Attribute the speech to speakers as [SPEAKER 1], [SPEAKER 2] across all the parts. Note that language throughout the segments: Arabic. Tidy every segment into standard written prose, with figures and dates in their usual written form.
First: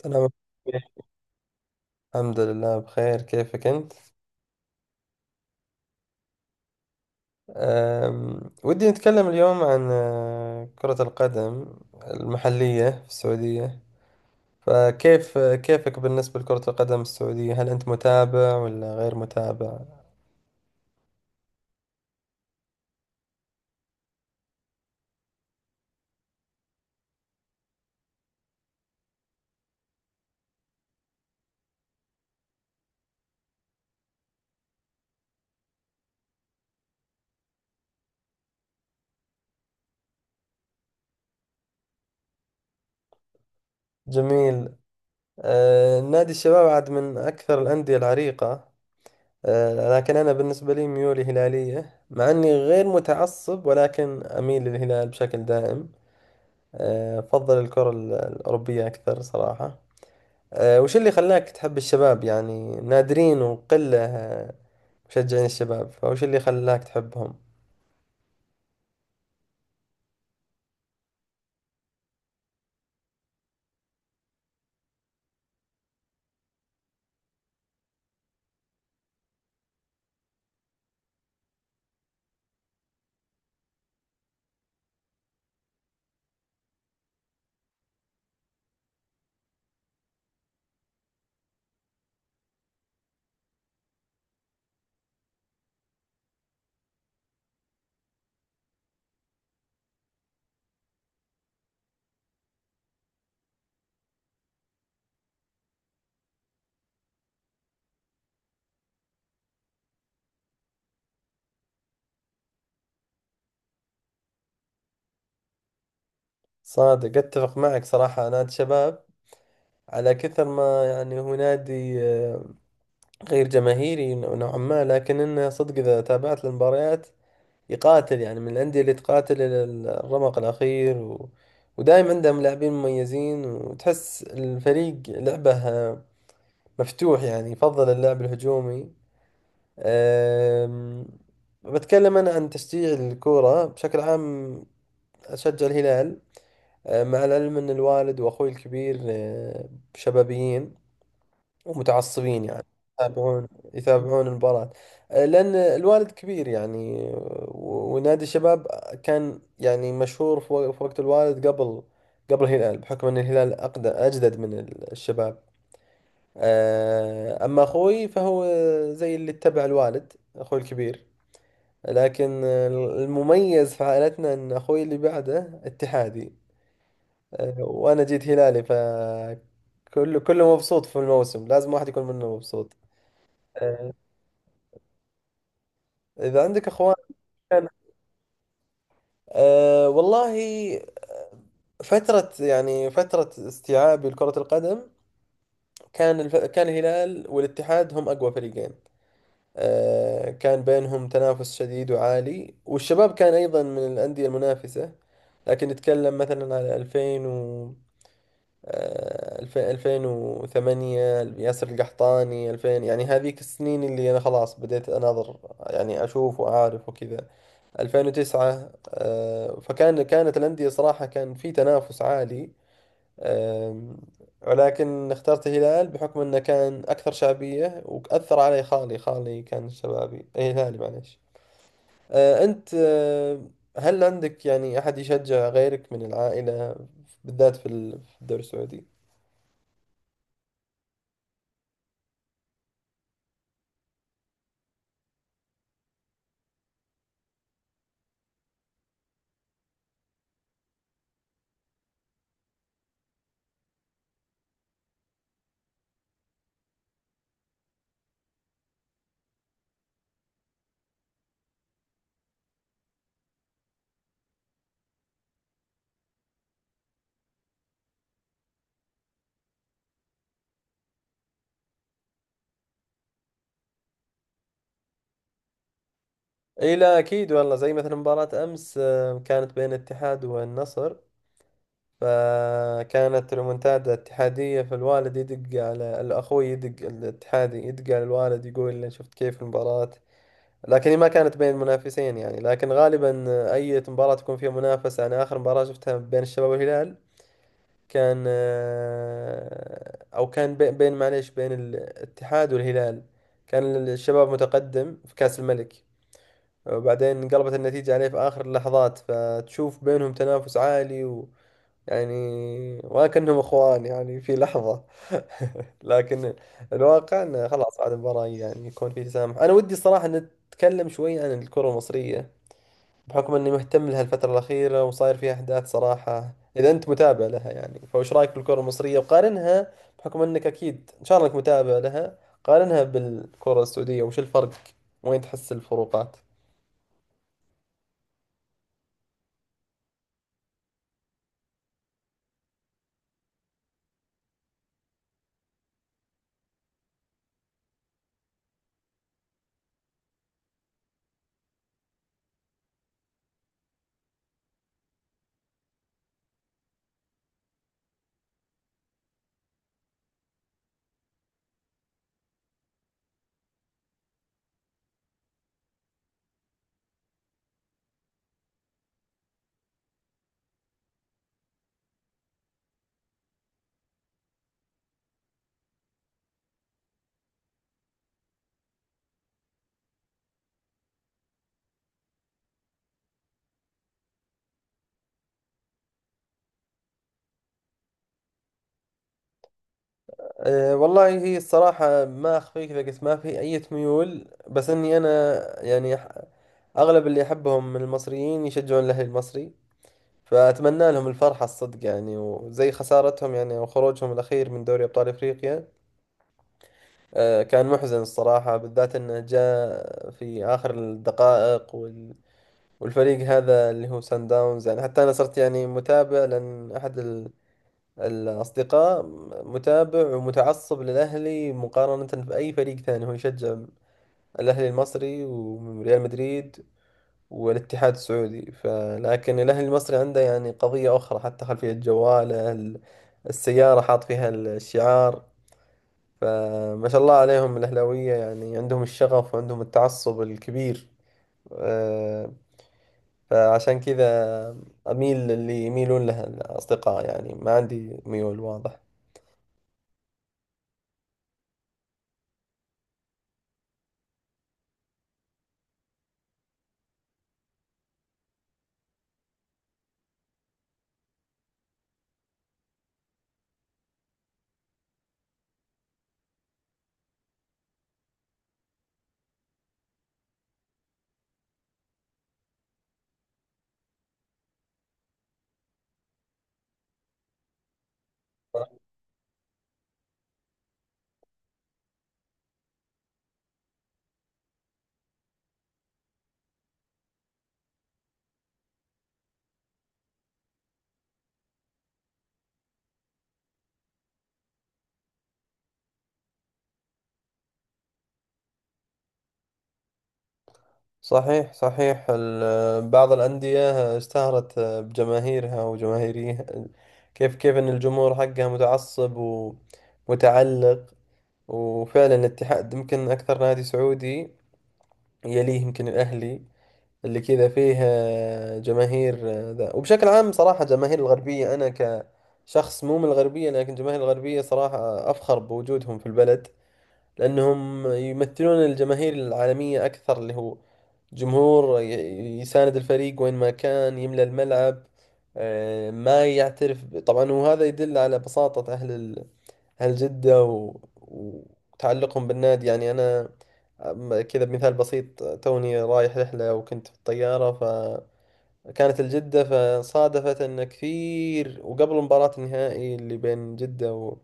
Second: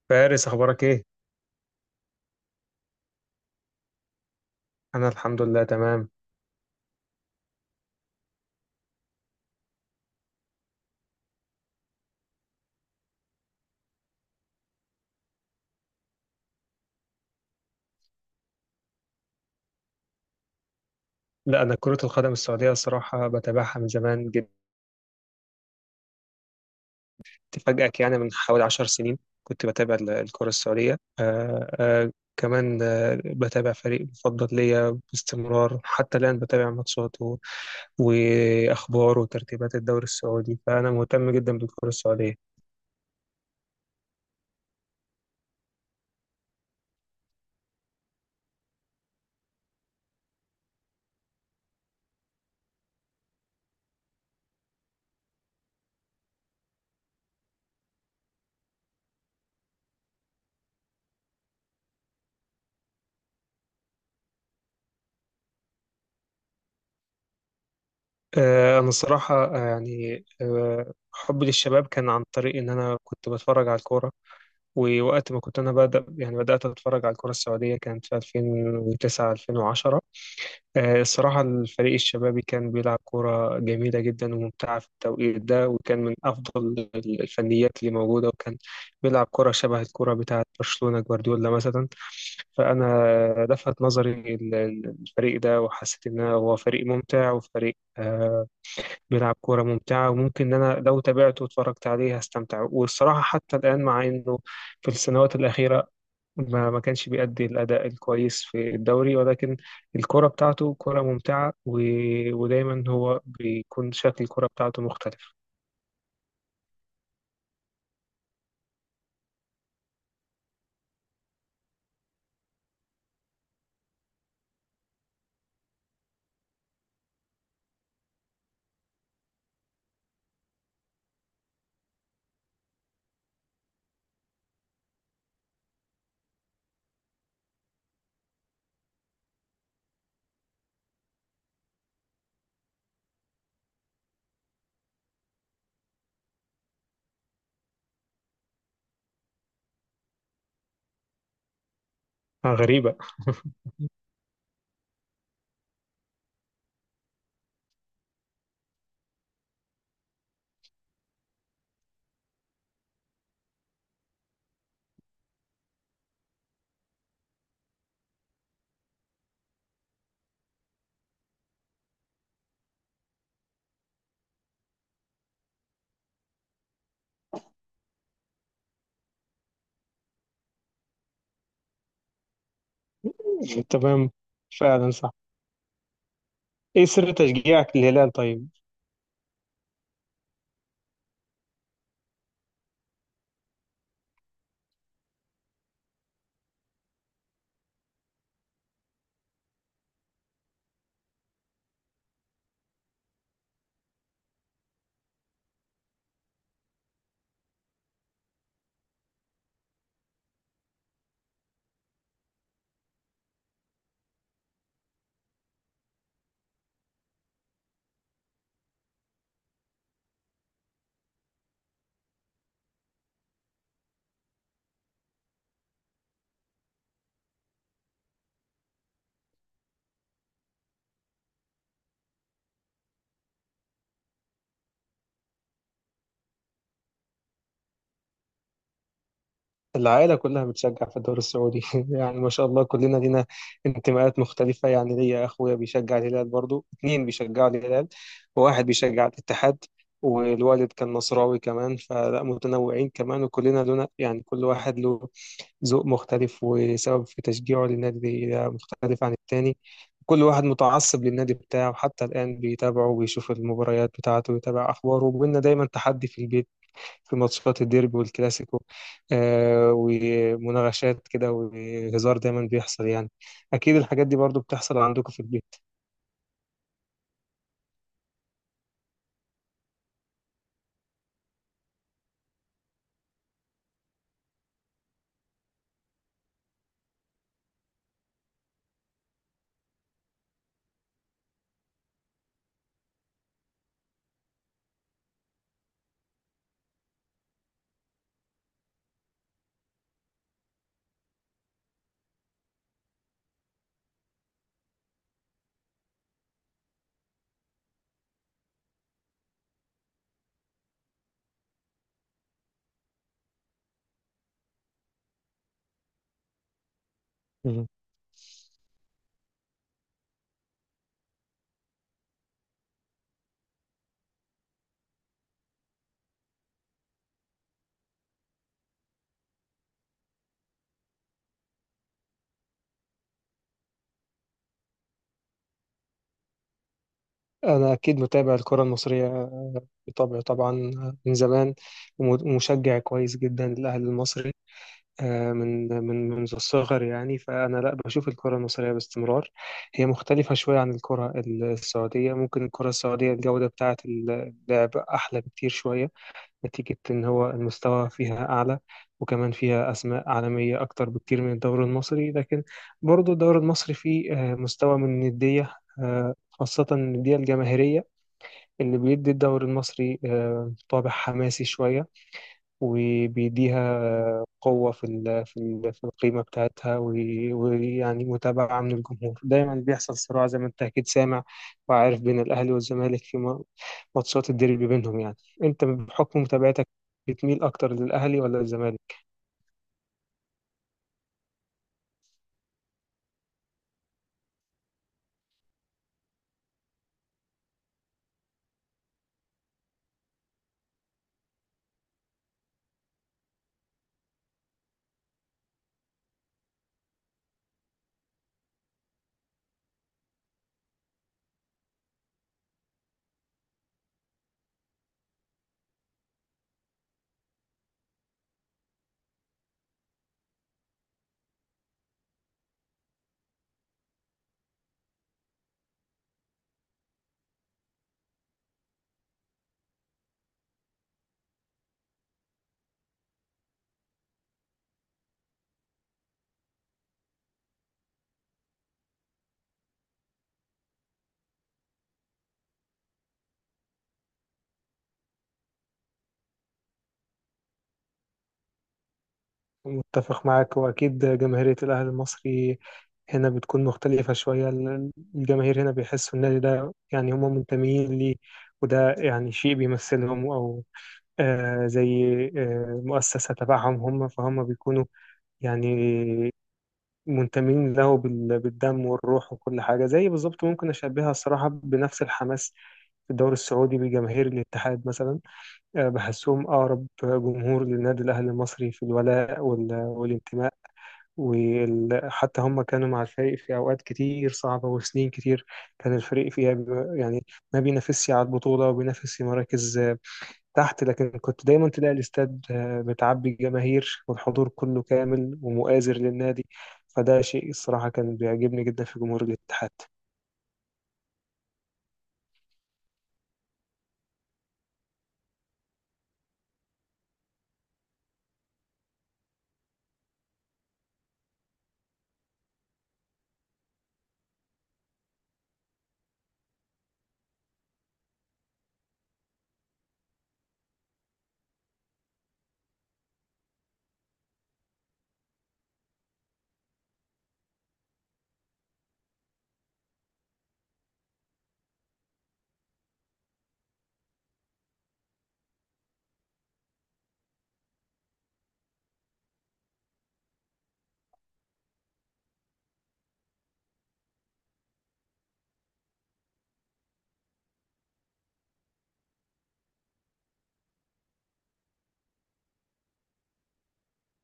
[SPEAKER 1] سلام.
[SPEAKER 2] فارس، أخبارك إيه؟
[SPEAKER 1] الحمد لله، بخير. كيفك أنت؟
[SPEAKER 2] أنا الحمد لله تمام.
[SPEAKER 1] ودي نتكلم اليوم عن كرة القدم المحلية في السعودية، فكيف كيفك بالنسبة لكرة القدم السعودية؟ هل أنت متابع ولا غير متابع؟
[SPEAKER 2] لا، أنا كرة القدم السعودية الصراحة بتابعها من زمان جدا. أفاجئك يعني من حوالي 10 سنين كنت بتابع الكرة السعودية. كمان بتابع فريق مفضل ليا باستمرار، حتى الآن بتابع ماتشاته وأخباره وترتيبات الدوري السعودي، فأنا مهتم جدا بالكرة السعودية.
[SPEAKER 1] جميل. نادي الشباب عاد من أكثر الأندية العريقة. لكن أنا بالنسبة لي ميولي هلالية، مع أني غير متعصب، ولكن أميل للهلال بشكل دائم. أفضل الكرة الأوروبية أكثر صراحة. وش اللي خلاك تحب الشباب؟ يعني نادرين وقلة مشجعين الشباب، فوش اللي خلاك تحبهم؟
[SPEAKER 2] أنا الصراحة يعني حبي للشباب كان عن طريق إن أنا كنت بتفرج على الكورة. ووقت ما كنت انا بدأ يعني بدأت اتفرج على الكرة السعودية كانت في 2009 2010. الصراحة الفريق الشبابي كان بيلعب كرة جميلة جدا وممتعة في التوقيت ده، وكان من افضل الفنيات اللي موجودة، وكان بيلعب كرة شبه الكرة بتاعة برشلونة جوارديولا مثلا. فأنا لفت نظري الفريق ده، وحسيت إن هو فريق ممتع وفريق بيلعب كورة ممتعة، وممكن إن أنا لو تابعته واتفرجت عليه هستمتع. والصراحة حتى الآن مع إنه في السنوات الأخيرة ما كانش بيأدي الأداء الكويس في الدوري، ولكن الكرة بتاعته كرة ممتعة ودايما هو بيكون شكل الكرة بتاعته مختلف.
[SPEAKER 1] صادق، اتفق معك صراحة. نادي الشباب، على كثر ما يعني هو نادي غير جماهيري نوعا ما، لكن انه صدق اذا تابعت المباريات يقاتل، يعني من الأندية اللي تقاتل إلى الرمق الأخير، ودايم عندهم لاعبين مميزين، وتحس الفريق لعبه مفتوح، يعني يفضل اللعب الهجومي. أم، بتكلم أنا عن تشجيع الكورة بشكل عام، أشجع الهلال. مع العلم أن الوالد وأخوي الكبير شبابيين ومتعصبين، يعني
[SPEAKER 2] غريبة.
[SPEAKER 1] يتابعون يتابعون المباراة. لأن الوالد كبير يعني، ونادي الشباب كان يعني مشهور في في وقت الوالد، قبل الهلال، بحكم أن الهلال أقدم أجدد من الشباب. أما أخوي فهو زي اللي اتبع الوالد، أخوي الكبير. لكن المميز في عائلتنا ان اخوي اللي بعده اتحادي، وانا جيت هلالي، فكله كله مبسوط، في الموسم لازم واحد يكون منه مبسوط. أه،
[SPEAKER 2] تمام. فعلا صح.
[SPEAKER 1] اذا عندك
[SPEAKER 2] إيه
[SPEAKER 1] اخوان.
[SPEAKER 2] سر
[SPEAKER 1] كان،
[SPEAKER 2] تشجيعك للهلال طيب؟
[SPEAKER 1] والله، فترة يعني فترة استيعابي لكرة القدم، كان الهلال والاتحاد هم أقوى فريقين. كان بينهم تنافس شديد وعالي، والشباب كان أيضا من الأندية المنافسة. لكن نتكلم مثلا على 2000 و 2008، ياسر القحطاني، 2000، يعني هذيك السنين اللي أنا خلاص بديت أناظر، يعني أشوف وأعرف وكذا، 2009. كانت الأندية صراحة، كان في تنافس عالي. آم، ولكن اخترت الهلال بحكم أنه كان أكثر شعبية، وأثر علي خالي. خالي كان شبابي، أي هلالي، معليش. أنت هل عندك يعني أحد يشجع غيرك من العائلة، بالذات في في الدوري السعودي؟
[SPEAKER 2] العائلة كلها بتشجع في الدوري السعودي. يعني ما شاء الله كلنا لينا انتماءات مختلفة، يعني ليا أخويا بيشجع الهلال، برضو اتنين بيشجعوا الهلال، وواحد بيشجع الاتحاد، والوالد كان نصراوي كمان. فلا متنوعين كمان، وكلنا لنا يعني كل واحد له ذوق مختلف وسبب في تشجيعه للنادي ده مختلف عن التاني. كل واحد متعصب للنادي بتاعه حتى الآن بيتابعه، وبيشوف المباريات بتاعته، ويتابع أخباره، وبينا دايما تحدي في البيت في ماتشات الديربي والكلاسيكو. ومناغشات كده وهزار دايما بيحصل يعني. أكيد الحاجات دي برضو بتحصل عندكم في البيت.
[SPEAKER 1] اي، لا اكيد والله. زي مثلا مباراة امس كانت بين الاتحاد والنصر، فكانت ريمونتادا اتحادية، فالوالد يدق على الاخوي، يدق الاتحادي يدق على الوالد، يقول له شفت كيف المباراة؟ لكن هي ما كانت بين منافسين يعني، لكن غالبا اي مباراة تكون فيها منافسة. يعني اخر مباراة شفتها بين الشباب والهلال، كان بين، معليش، بين الاتحاد والهلال. كان الشباب متقدم في كأس الملك، وبعدين انقلبت النتيجة عليه في آخر اللحظات. فتشوف بينهم تنافس عالي، و يعني وكأنهم اخوان يعني في لحظة. لكن الواقع انه
[SPEAKER 2] مم.
[SPEAKER 1] خلاص بعد المباراة يعني يكون في تسامح. انا ودي الصراحة نتكلم شوي عن الكرة المصرية، بحكم اني مهتم لها الفترة الأخيرة، وصاير فيها احداث. صراحة اذا انت متابع لها يعني، فوش رايك بالكرة المصرية؟ وقارنها، بحكم انك اكيد ان شاء الله انك متابع لها، قارنها بالكرة السعودية. وش الفرق؟ وين تحس الفروقات؟
[SPEAKER 2] أنا أكيد متابع الكرة المصرية بطبعي طبعا، من زمان ومشجع كويس جدا للأهلي المصري، من من منذ الصغر يعني. فأنا لا بشوف الكرة المصرية باستمرار. هي مختلفة شوية عن الكرة السعودية، ممكن الكرة السعودية الجودة بتاعة اللعب أحلى بكتير شوية، نتيجة إن هو المستوى فيها أعلى، وكمان فيها أسماء عالمية أكتر بكتير من الدوري المصري. لكن برضو الدوري المصري فيه مستوى من الندية، خاصة الندية الجماهيرية اللي بيدي الدوري المصري طابع حماسي شوية، وبيديها قوة في القيمة بتاعتها ويعني متابعة من الجمهور. دايما بيحصل صراع زي ما أنت أكيد سامع وعارف بين الأهلي والزمالك في ماتشات الديربي بينهم يعني. انت بحكم متابعتك بتميل اكتر للاهلي ولا الزمالك؟
[SPEAKER 1] أه، والله هي الصراحة ما أخفيك، لقيت ما في أي ميول، بس إني أنا يعني أغلب اللي أحبهم من المصريين يشجعون الأهلي المصري، فأتمنى لهم الفرحة الصدق يعني. وزي خسارتهم يعني، أو خروجهم الأخير من دوري أبطال إفريقيا، أه كان محزن الصراحة، بالذات إنه جاء في آخر الدقائق، والفريق هذا اللي هو سان داونز. يعني حتى أنا صرت يعني متابع، لأن أحد الأصدقاء متابع ومتعصب للأهلي مقارنة بأي فريق ثاني. هو يشجع الأهلي المصري وريال مدريد والاتحاد السعودي، فلكن الأهلي المصري عنده يعني قضية أخرى، حتى خلفية جواله السيارة حاط فيها الشعار. فما شاء الله عليهم الأهلاوية، يعني عندهم الشغف وعندهم التعصب الكبير. أه، فعشان كذا أميل اللي يميلون لها الأصدقاء، يعني ما عندي ميول واضح.
[SPEAKER 2] متفق معاك، واكيد جماهيرية الاهلي المصري هنا بتكون مختلفة شوية. الجماهير هنا بيحسوا النادي ده يعني هم منتمين ليه، وده يعني شيء بيمثلهم، أو زي مؤسسة تبعهم هم، فهم بيكونوا يعني منتمين له بالدم والروح وكل حاجة. زي بالظبط ممكن أشبهها الصراحة بنفس الحماس في الدوري السعودي بجماهير الاتحاد مثلا. بحسهم أقرب جمهور للنادي الأهلي المصري في الولاء والانتماء، وحتى هم كانوا مع الفريق في أوقات كتير صعبة وسنين كتير كان الفريق فيها يعني ما بينافسش على البطولة وبينافس في مراكز تحت. لكن كنت دايما تلاقي الاستاد متعبي الجماهير والحضور كله كامل ومؤازر للنادي. فده شيء الصراحة كان بيعجبني جدا في جمهور الاتحاد.
[SPEAKER 1] صحيح صحيح، بعض الأندية اشتهرت بجماهيرها وجماهيريها، كيف أن الجمهور حقها متعصب ومتعلق. وفعلا الاتحاد يمكن أكثر نادي سعودي، يليه يمكن الأهلي، اللي كذا فيه جماهير. ذا وبشكل عام صراحة، جماهير الغربية، أنا كشخص مو من الغربية، لكن جماهير الغربية صراحة أفخر بوجودهم في البلد، لأنهم يمثلون الجماهير العالمية أكثر، اللي هو جمهور يساند الفريق وين ما كان، يملى الملعب، ما يعترف طبعا. وهذا يدل على بساطة أهل أهل جدة وتعلقهم بالنادي. يعني أنا، كذا بمثال بسيط، توني رايح رحلة وكنت في الطيارة، فكانت الجدة. فصادفت أن كثير، وقبل مباراة النهائي اللي بين جدة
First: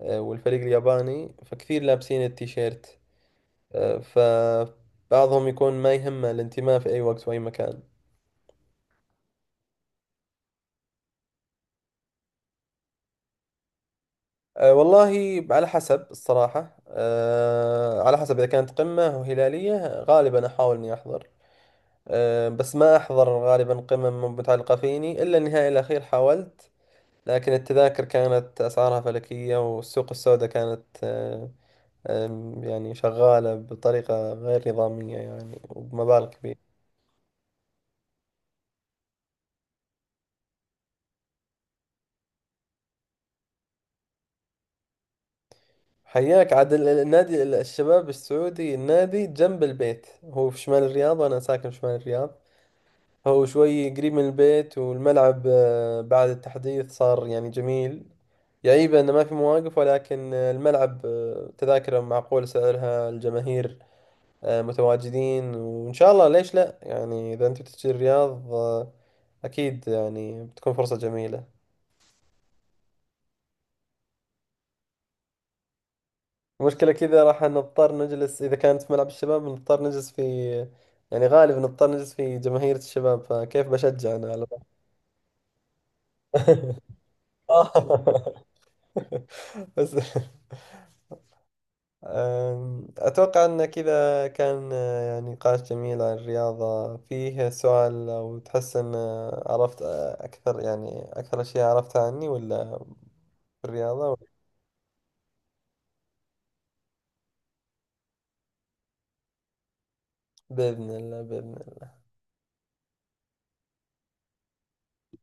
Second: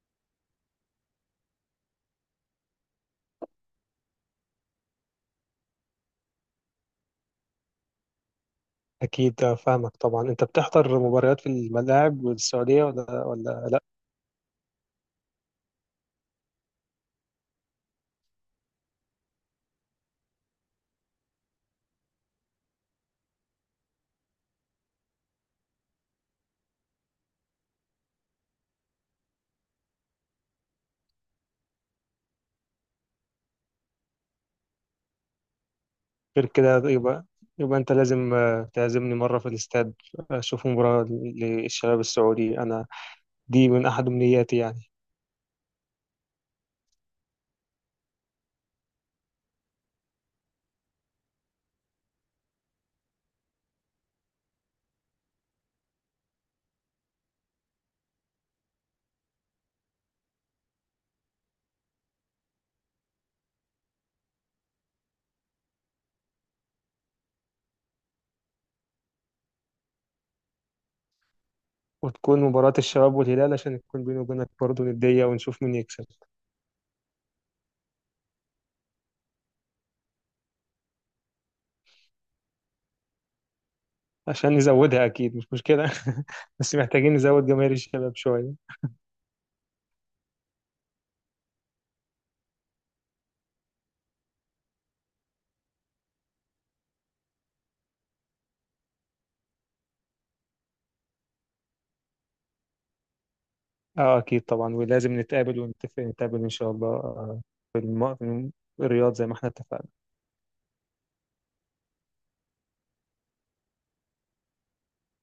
[SPEAKER 1] والفريق الياباني، فكثير لابسين التيشيرت. فبعضهم يكون ما يهمه الانتماء في أي وقت وأي مكان.
[SPEAKER 2] أكيد فاهمك طبعا. أنت بتحضر مباريات في الملاعب والسعودية ولا لأ؟
[SPEAKER 1] والله على حسب الصراحة، على حسب إذا كانت قمة وهلالية، غالبا أحاول إني أحضر. بس ما أحضر غالبا قمم، متعلقة فيني إلا النهائي الأخير، حاولت لكن التذاكر كانت أسعارها فلكية، والسوق السوداء كانت أه، أم، يعني شغالة بطريقة غير نظامية يعني، وبمبالغ
[SPEAKER 2] غير
[SPEAKER 1] كبيرة.
[SPEAKER 2] كده يبقى أنت لازم تعزمني مرة في الاستاد أشوف مباراة للشباب السعودي. أنا دي من أحد أمنياتي يعني.
[SPEAKER 1] حياك عاد. النادي، الشباب السعودي، النادي جنب البيت، هو في شمال الرياض وأنا ساكن في شمال الرياض. هو شوي قريب من البيت، والملعب بعد التحديث صار يعني جميل. يعيبه إنه ما في مواقف، ولكن الملعب تذاكره معقول سعرها، الجماهير متواجدين. وإن شاء الله ليش لا يعني، إذا أنت بتجي الرياض أكيد يعني بتكون فرصة جميلة.
[SPEAKER 2] وتكون مباراة الشباب والهلال عشان يكون بيني وبينك برضه ندية ونشوف مين يكسب.
[SPEAKER 1] المشكلة كذا راح نضطر نجلس، إذا كانت في ملعب الشباب نضطر نجلس في، يعني غالبا نضطر نجلس في جماهير الشباب، فكيف بشجع أنا على
[SPEAKER 2] عشان
[SPEAKER 1] طول؟
[SPEAKER 2] نزودها أكيد مش مشكلة. بس محتاجين نزود جماهير الشباب شوية.
[SPEAKER 1] بس أتوقع أن كذا كان يعني نقاش جميل عن الرياضة. فيه سؤال، لو تحس أن عرفت أكثر، يعني أكثر أشياء عرفتها عني، ولا في الرياضة؟
[SPEAKER 2] أكيد طبعا، ولازم نتقابل ونتفق، نتقابل إن شاء الله في الرياض زي ما احنا اتفقنا.
[SPEAKER 1] بإذن الله، بإذن الله.